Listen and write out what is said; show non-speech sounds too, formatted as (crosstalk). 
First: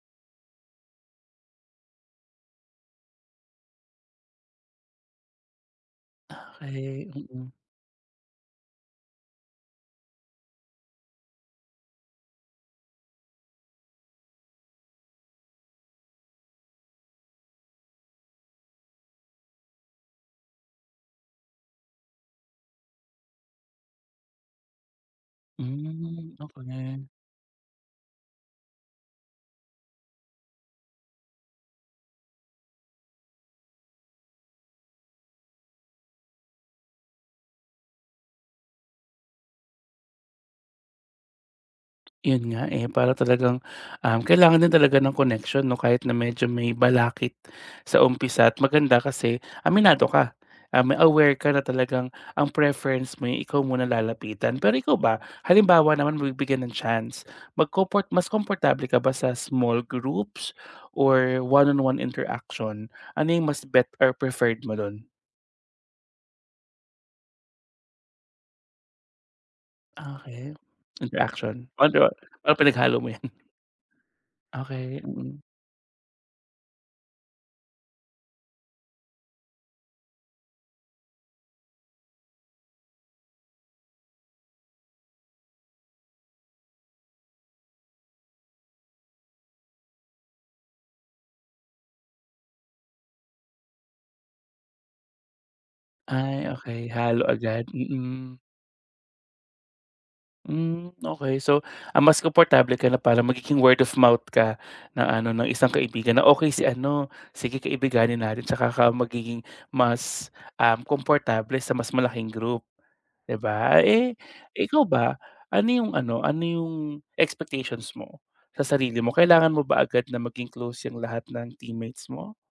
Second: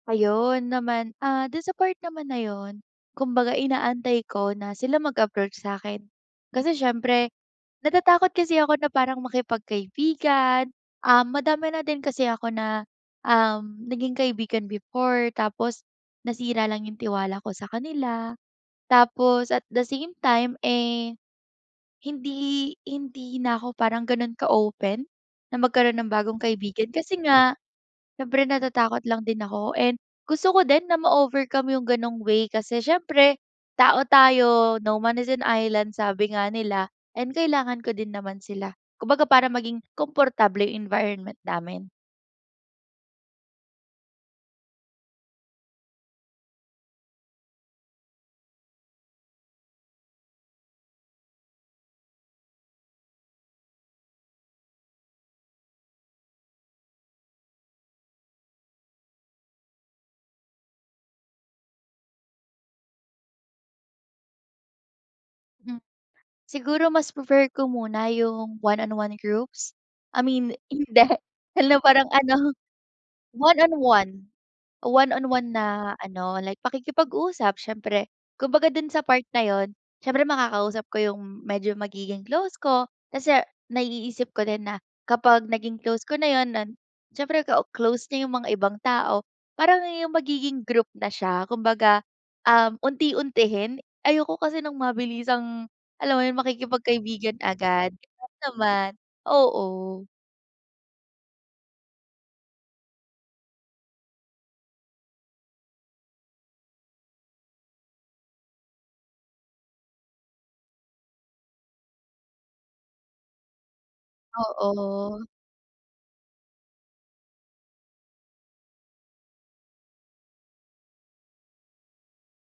Ayun naman, ah, dun sa part naman na yun, kumbaga inaantay ko na sila mag-approach sa akin kasi Okay siyempre, mm. natatakot kasi ako na parang makipag-kaibigan, ah, madami na din kasi ako na, um, naging kaibigan before tapos nasira lang yung tiwala ko sa kanila. Tapos at the same time, eh, hindi, hindi na ako parang ganon ka open na magkaroon ng Hmm, bagong kaibigan okay. kasi nga, siyempre natatakot lang din ako and gusto ko din na ma-overcome yung ganong way kasi siyempre, tao tayo no man is an island sabi nga nila and kailangan ko din naman sila. Kumbaga para maging komportable environment namin. Yun nga, eh, para talagang, ah, kailangan din talaga ng connection no kahit na medyo may balakit sa umpisa at maganda kasi aminado ka, um aware ka na talagang ang preference mo eh ikaw muna lalapitan. Pero ikaw ba halimbawa naman mabibigyan ng chance magkoport mas komportable ka ba sa small groups or one on one interaction ano yung mas bet or preferred mo dun? Hmm. Siguro mas prefer ko muna yung one on one groups. I Okay. mean hindi (laughs) Interaction hala parang (unintelligible) ano. or pinaghalo mo yan? One on one, Okay, one on mm. one na ano like pakikipag-usap siyempre kumbaga dun sa part na yun siyempre makakausap ko yung medyo magiging close ko, kasi naiisip ko din na kapag naging close ko na yun nun. Siyempre ka close niya yung mga ibang tao parang yung magiging group na siya kumbaga um unti-untihin ayoko kasi ng mabilisang, alam mo yung Ay, okay halo makikipag-kaibigan agad, agad mm. huwag naman oo. Hmm, okay so ang mas komportable ka na parang magiging word of mouth ka na ano no isang kaibigan na okay si ano, sige kaibiganin natin tsaka ka magiging mas, um komportable sa mas malaking group di ba? Eh, ikaw ba Oo. ano yung ano ano yung expectations mo sa sarili mo kailangan mo ba agad na maging close yung lahat ng teammates mo?